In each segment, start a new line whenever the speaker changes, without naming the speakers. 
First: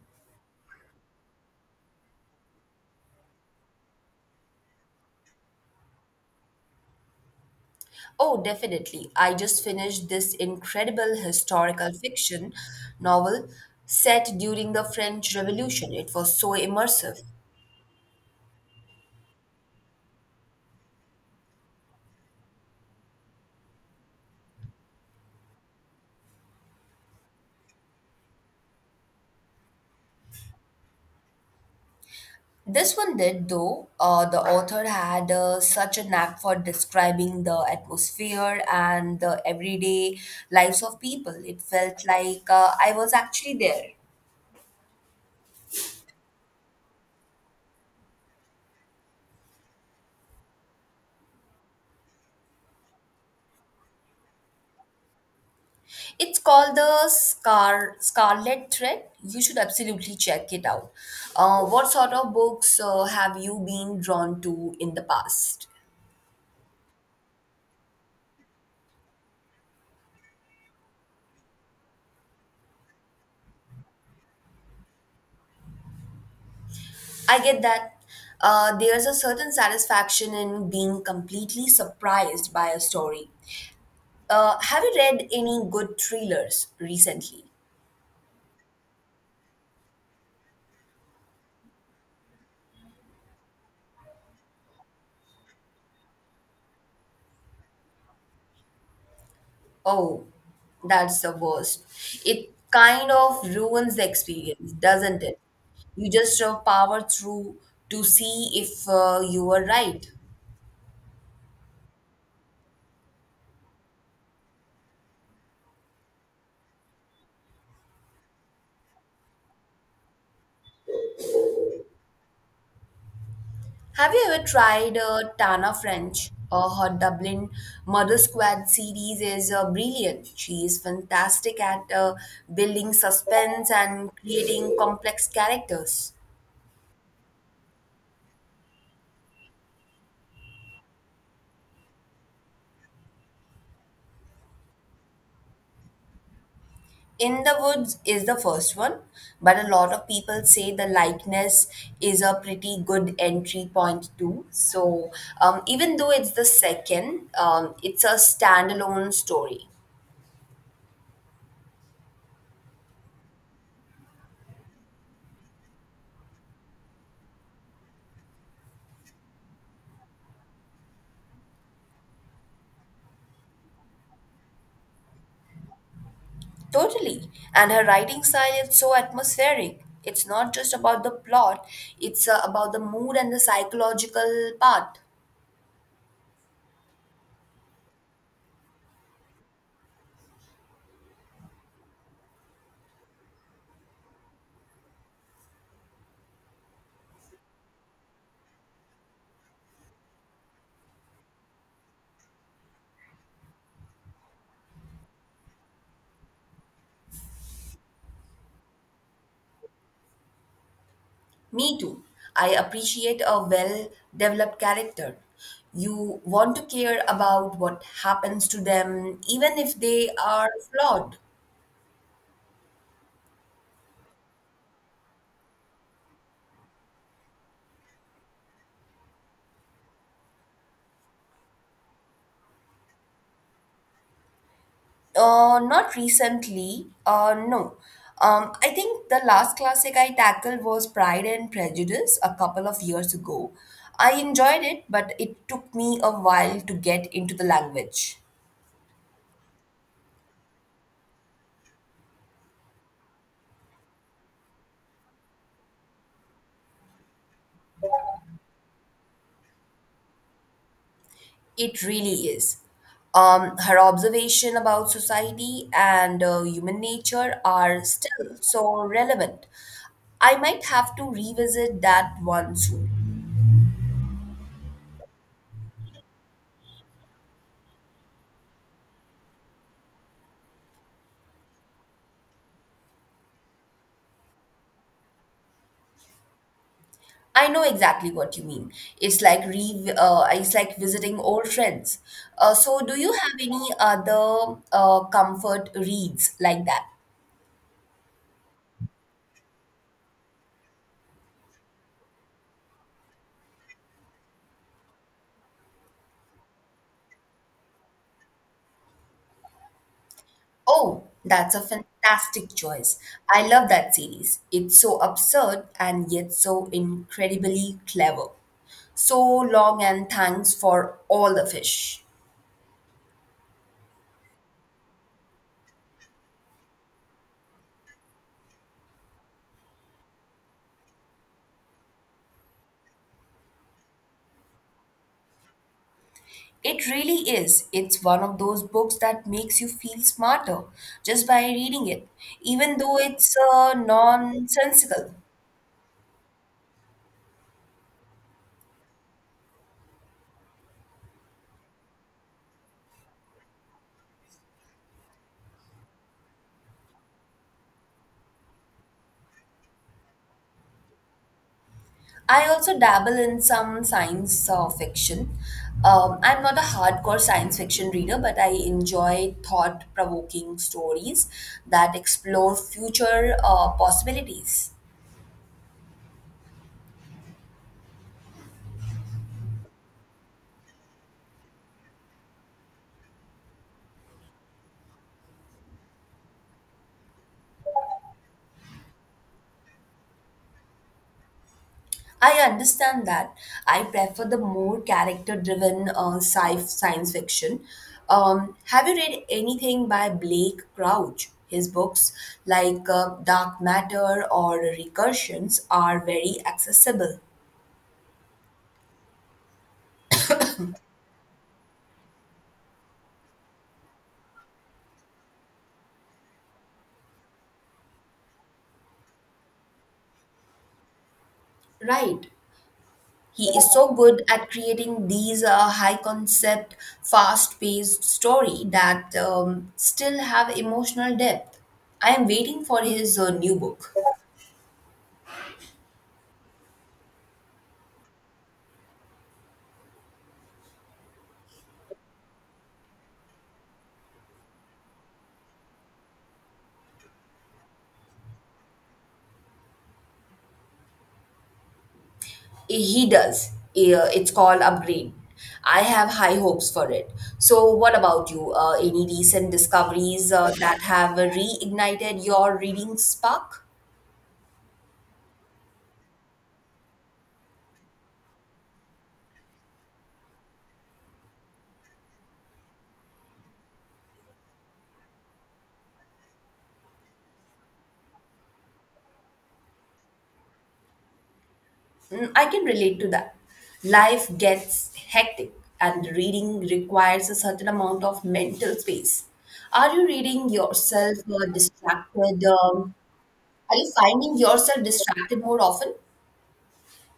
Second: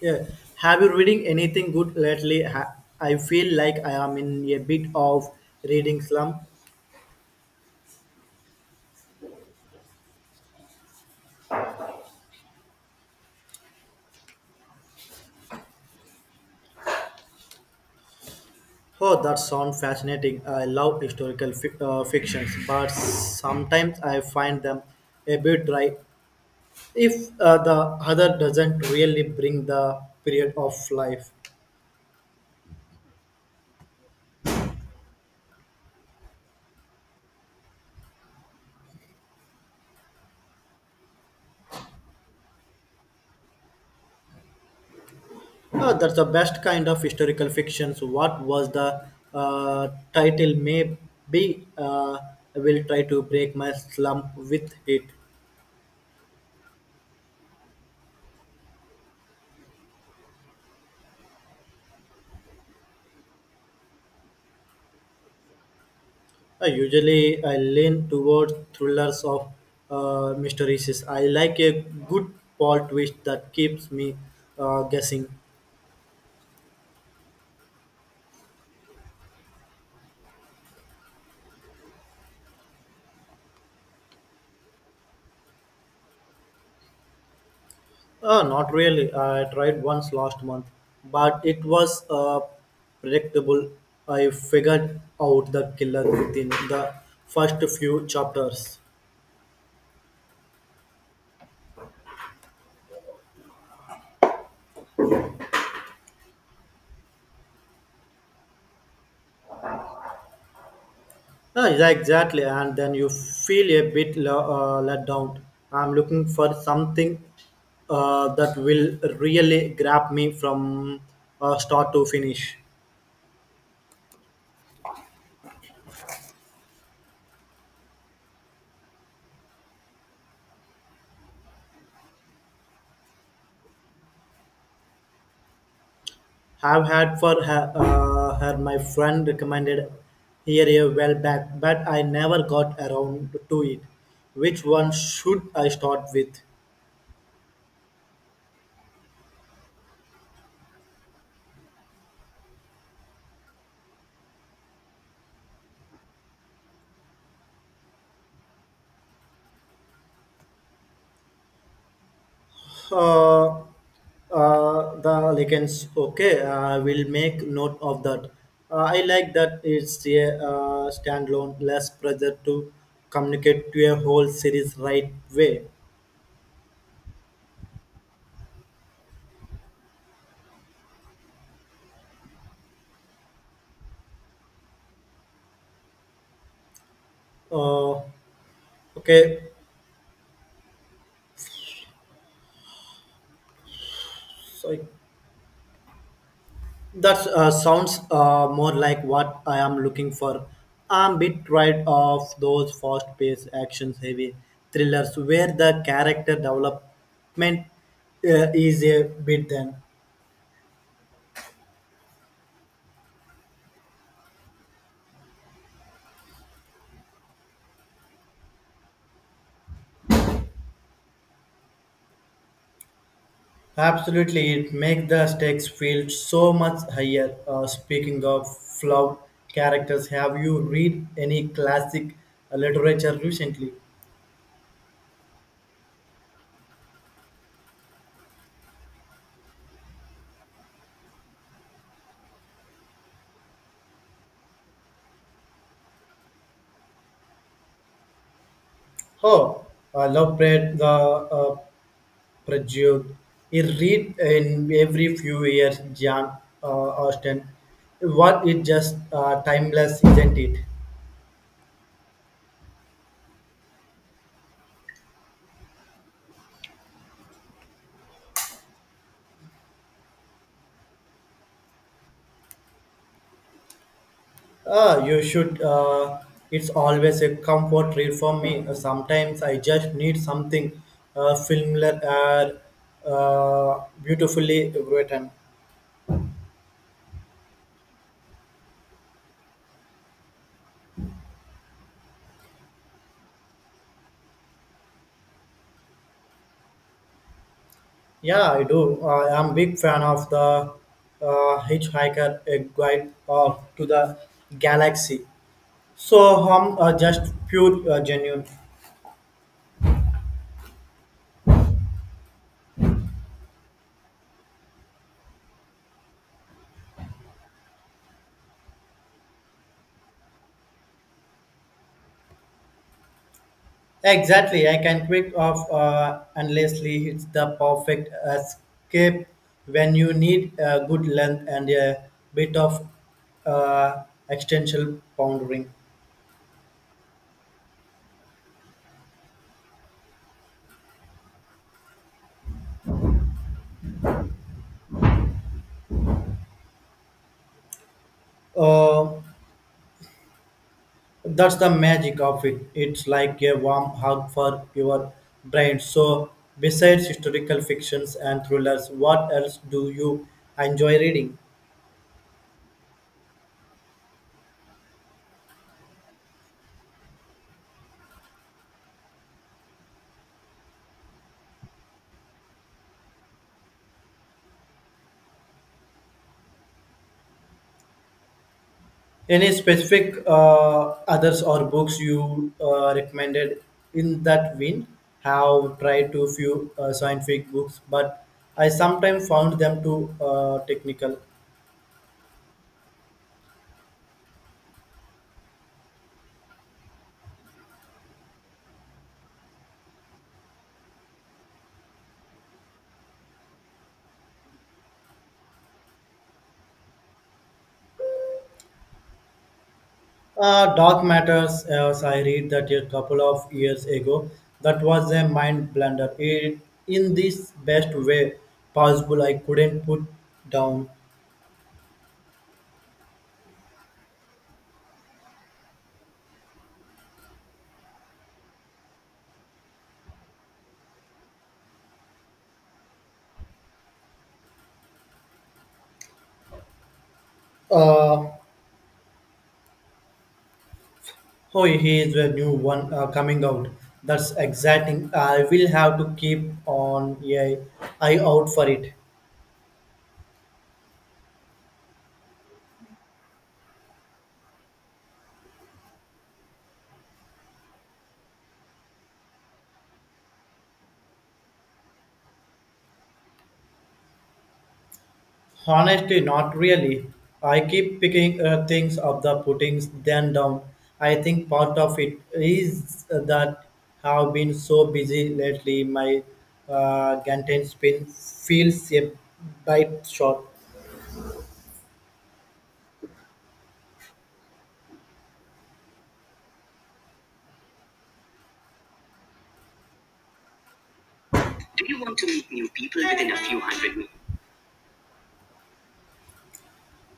Yeah. Have you reading anything good lately? I feel like I am in a bit of reading slump.
Oh, definitely. I just finished this incredible historical fiction novel set during the French Revolution. It was so immersive.
Oh, that sounds fascinating. I love fictions, but sometimes I find them a bit dry if the other doesn't really bring the period of life.
This one did, though. The author had such a knack for describing the atmosphere and the everyday lives of people. It felt like I was actually there.
That's the best kind of historical fictions. What was the title? Maybe I will try to break my slump with it.
It's called the Scarlet Thread. You should absolutely check it out. What sort of books have you been drawn to in the past?
Usually, I lean towards thrillers of mysteries. I like a good plot twist that keeps me guessing.
I get that. There's a certain satisfaction in being completely surprised by a story. Have you read any good thrillers recently?
Not really. I tried once last month, but it was predictable. I figured out the killer within the first few chapters.
Oh, that's the worst. It kind of ruins the experience, doesn't it? You just power through to see if you were right.
Ah, yeah, exactly. And then you feel a bit let down. I'm looking for something that will really grab me from start to finish.
Have you ever tried Tana French? Her Dublin Murder Squad series is brilliant. She is fantastic at building suspense and creating complex characters.
Have had for her, her my friend recommended here a while back, but I never got around to it. Which one should I start with?
In the Woods is the first one, but a lot of people say the likeness is a pretty good entry point too. So even though it's the second, it's a standalone story.
Uh, the lichens. Okay, I will make note of that. I like that it's a standalone, less pressure to communicate to a whole series right way.
Totally. And her writing style is so atmospheric. It's not just about the plot, it's about the mood and the psychological part.
Uh, okay, so that sounds more like what I am looking for. I'm a bit tired of those fast-paced, action heavy thrillers where the character development is a bit thin.
Me too. I appreciate a well developed character. You want to care about what happens to them, even if they are flawed.
Absolutely, it makes the stakes feel so much higher. Speaking of flawed characters, have you read any classic literature recently?
Not recently, no. I think the last classic I tackled was Pride and Prejudice a couple of years ago. I enjoyed it, but it took me a while to get into the language.
Oh, I love Brad the Prejudice. It read in every few years, John Austen. What it just timeless, isn't it?
It really is. Her observation about society and human nature are still so relevant. I might have to revisit that one soon.
Ah, you should. It's always a comfort read for me. Sometimes I just need something familiar and beautifully written.
I know exactly what you mean. It's like visiting old friends. So do you have any other comfort reads like that?
Yeah, I do. I am big fan of the Hitchhiker a Guide to the Galaxy. So I'm just pure genuine.
Oh, that's a fantastic choice. I love that series. It's so absurd and yet so incredibly clever. So long and thanks for all the fish.
Exactly, I can quick off endlessly, it's the perfect escape when you need a good length and a bit of uh, extension pondering.
It really is. It's one of those books that makes you feel smarter just by reading it, even though it's nonsensical.
Uh, that's the magic of it. It's like a warm hug for your brain. So, besides historical fictions and thrillers, what else do you enjoy reading?
I also dabble in some science fiction. I'm not a hardcore science fiction reader, but I enjoy thought provoking stories that explore future possibilities.
Any specific others or books you recommended in that vein? Have tried to few scientific books, but I sometimes found them too technical.
I understand that. I prefer the more character driven science fiction. Have you read anything by Blake Crouch? His books, like Dark Matter or Recursions, are very accessible.
Dark Matters, as I read that a couple of years ago, that was a mind blunder. It, in this best way possible, I couldn't put down.
Right. He is so good at creating these high concept, fast paced story that still have emotional depth. I am waiting for his new book.
Uh, Oh, he is a new one coming out. That's exciting. I will have to keep on a eye out for it.
He does. It's called Upgrade. I have high hopes for it. So, what about you? Any recent discoveries that have reignited your reading spark?
Honestly, not really. I keep picking things up, the puttings, then down. I think part of it is that have been so busy lately. My Gantan spin feels a bit short.
Mm, I can relate to that. Life gets hectic and reading requires a certain amount of mental space. Are you reading yourself or
Do you want to
distracted?
meet new
Um,
people within a few
are you
hundred meters?
finding yourself distracted more often?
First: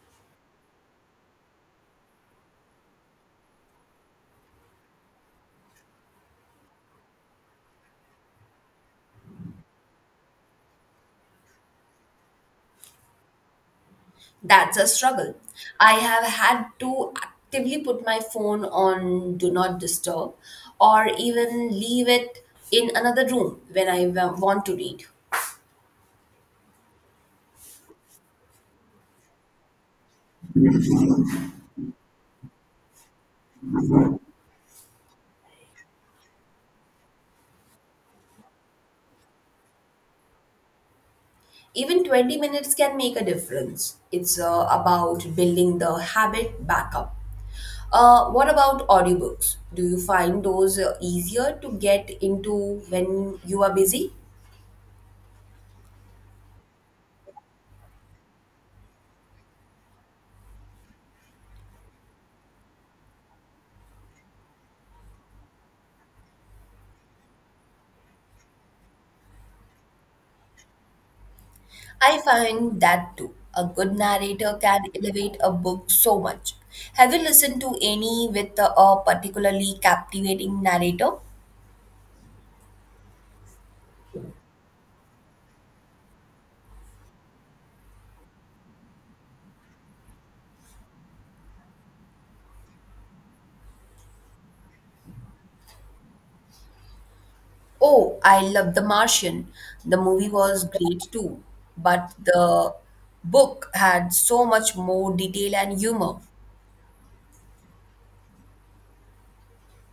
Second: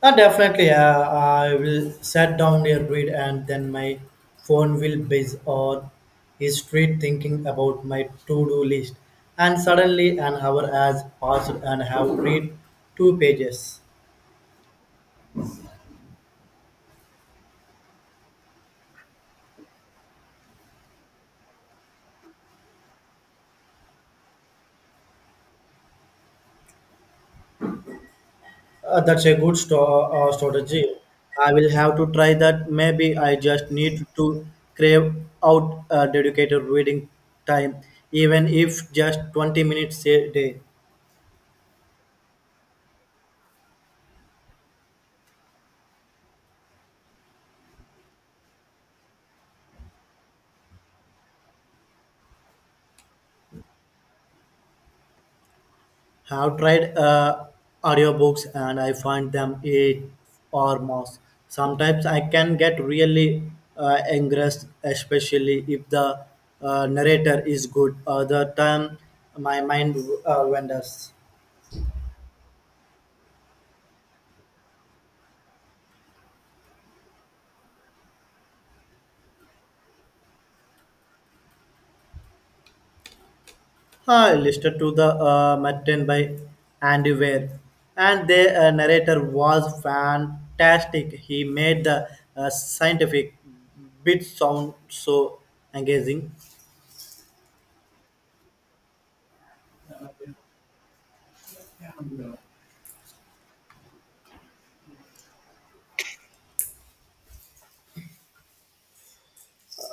Definitely, I will sit down a read and then my phone will buzz or is straight thinking about my to-do list. And suddenly an hour has passed and have read two pages.
That's a struggle. I have had to actively put my phone on do not disturb or even leave it in another room when I want to read.
That's a good strategy. I will have to try that. Maybe I just need to crave out a dedicated reading time, even if just 20 minutes a day.
Even 20 minutes can make a difference. It's about building the habit back up. What about audiobooks? Do you find those easier to get into when you are busy?
Have tried audiobooks and I find them it or most. Sometimes I can get really engrossed, especially if the narrator is good. Other time, my mind wanders.
I find that too. A good narrator can elevate a book so much. Have you listened to any with a particularly captivating narrator?
I listened to the Martin by Andy Weir, and the narrator was fantastic. He made the scientific bit sound so engaging.
Oh, I love The Martian. The movie was great too, but the book had so much more detail and humor.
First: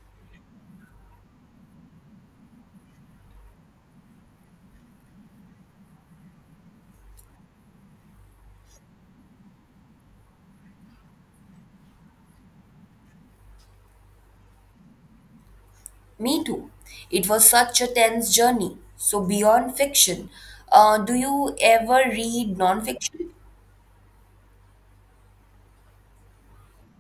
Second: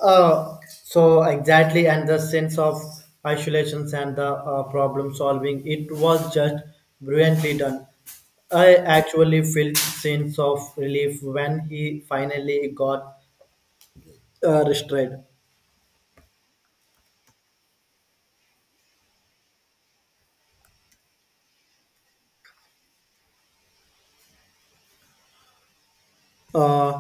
So exactly, and the sense of isolations and the problem solving, it was just brilliantly done. I actually felt sense of relief when he finally got restrained.
Me too. It was such a tense journey. So, beyond fiction, do you ever read nonfiction?
Uh,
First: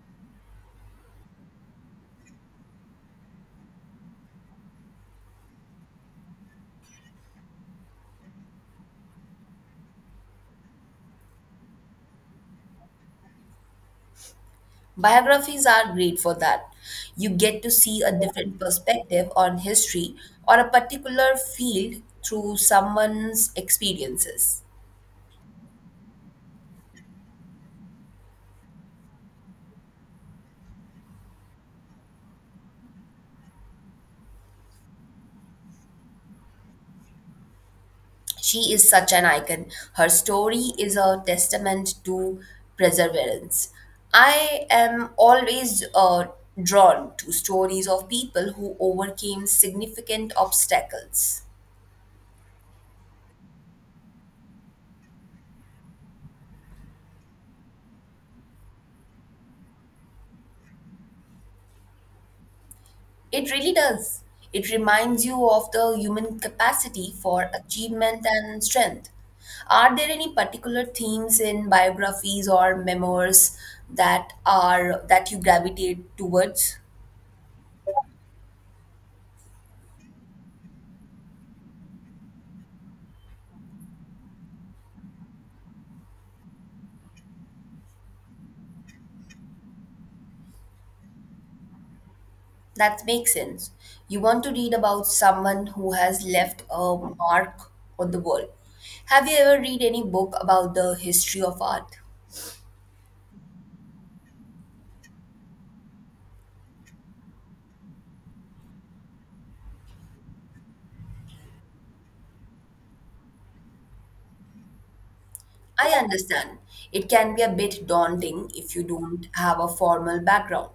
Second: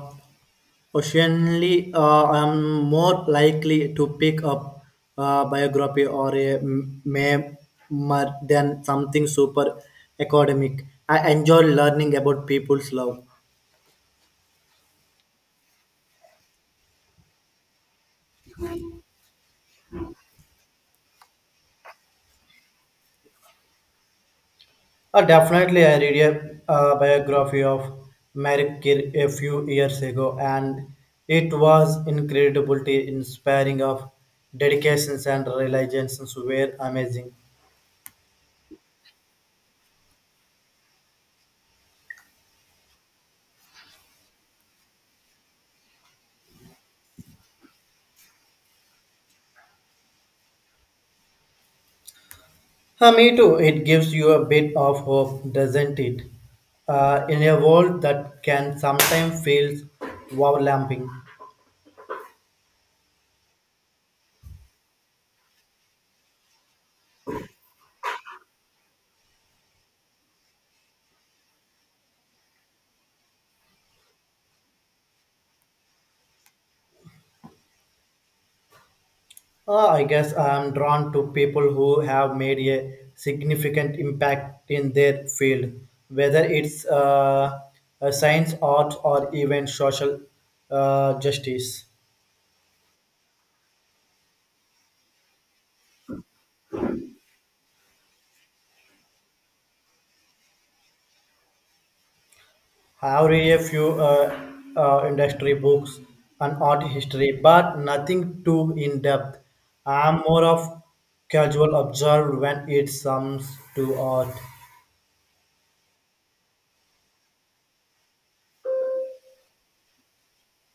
Occasionally, I'm more likely to pick up a biography or a memoir than something super academic. I enjoy learning about people's love.
Biographies are great for that. You get to see a different perspective on history or a particular field through someone's experiences.
Definitely, I read a biography of Marie Curie a few years ago, and it was incredibly inspiring. Of dedications and realizations were amazing.
She is such an icon. Her story is a testament to perseverance. I am always drawn to stories of people who overcame significant obstacles.
Me too. It gives you a bit of hope, doesn't it? In a world that can sometimes feel overwhelming.
It really does. It reminds you of the human capacity for achievement and strength. Are there any particular themes in biographies or memoirs that you gravitate towards?
I guess I'm drawn to people who have made a significant impact in their field, whether it's a science, art, or even social justice.
That makes sense. You want to read about someone who has left a mark on the world. Have you ever read any book about the history of art?
I have read a few industry books and art history, but nothing too in depth. I'm more of casual observer when it comes to art.
I understand. It can be a bit daunting if you don't have a formal background.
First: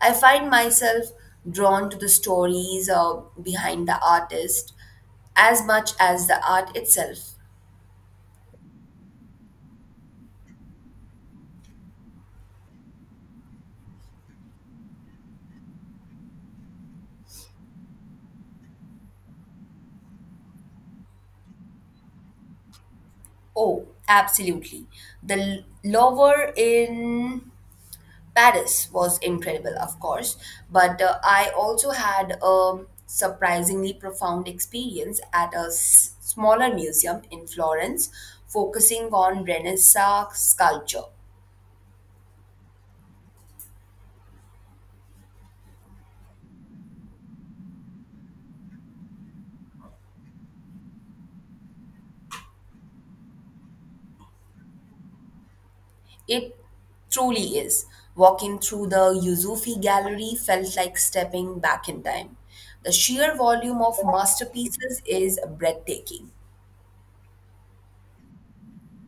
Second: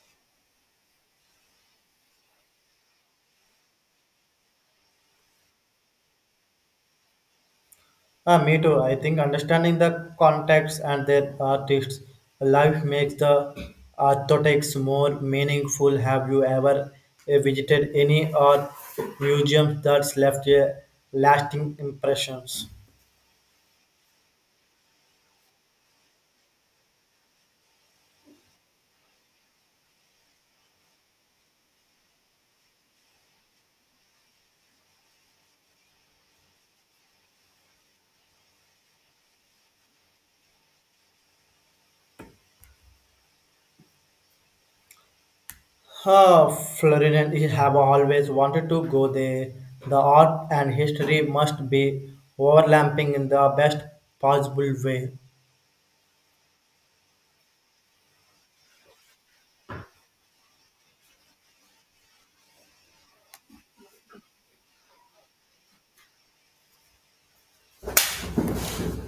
I find myself drawn to the stories behind the artist as much as the art itself.
Me too. I think understanding the context and their artists' life makes the architects more meaningful. Have you ever visited any art museum that's left a lasting impressions?
Oh, absolutely. The lover in Paris was incredible, of course, but I also had a surprisingly profound experience at a smaller museum in Florence focusing on Renaissance sculpture.
Florida, I have always wanted to go there. The art and history must be overlapping in the best possible way.
It truly is. Walking through the Yuzufi Gallery felt like stepping back in time. The sheer volume of masterpieces is breathtaking.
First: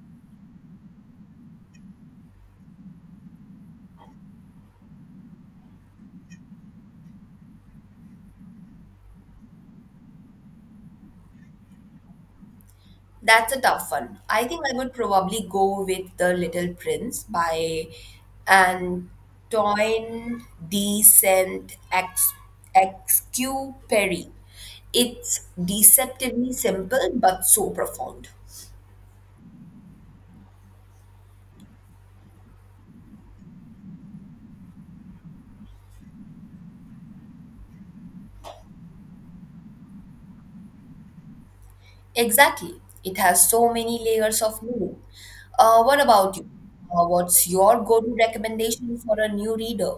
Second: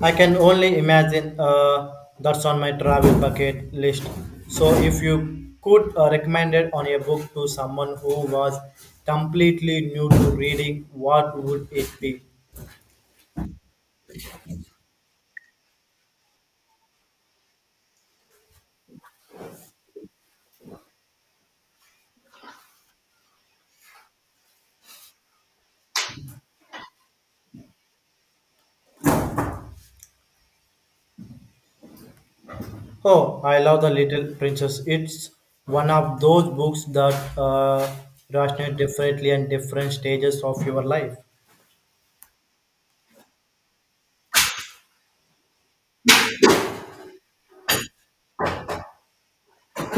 I can only imagine that's on my travel bucket list. So, if you could recommend it on a book to someone who was completely new to reading, what would it be?
That's a tough one. I think I would probably go with The Little Prince by Antoine de Saint-Exupéry. It's deceptively simple but so profound.
Oh, I love The Little Princess. It's one of those books that resonate differently in different stages of your life.
Exactly. It has so many layers of meaning. What about you? What's your go-to recommendation for a new reader?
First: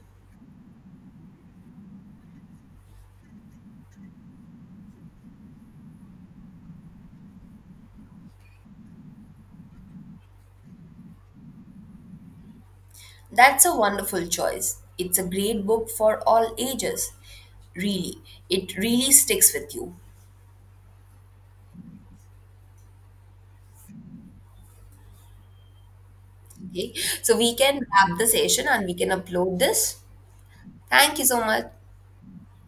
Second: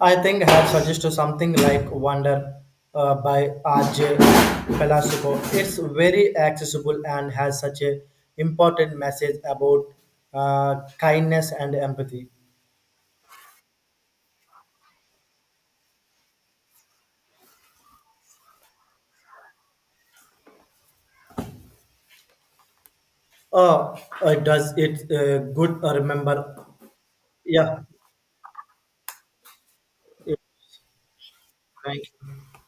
I think I have suggested something like Wonder by R.J. Pelasico. It's very accessible and has such a important message about kindness and empathy.
That's a wonderful choice. It's a great book for all ages. Really, it really sticks with you.
Oh, does it good? Remember,
Okay, so we
yeah.
can wrap the session and we can upload this.
Yeah.
Thank you so much.
Thank you.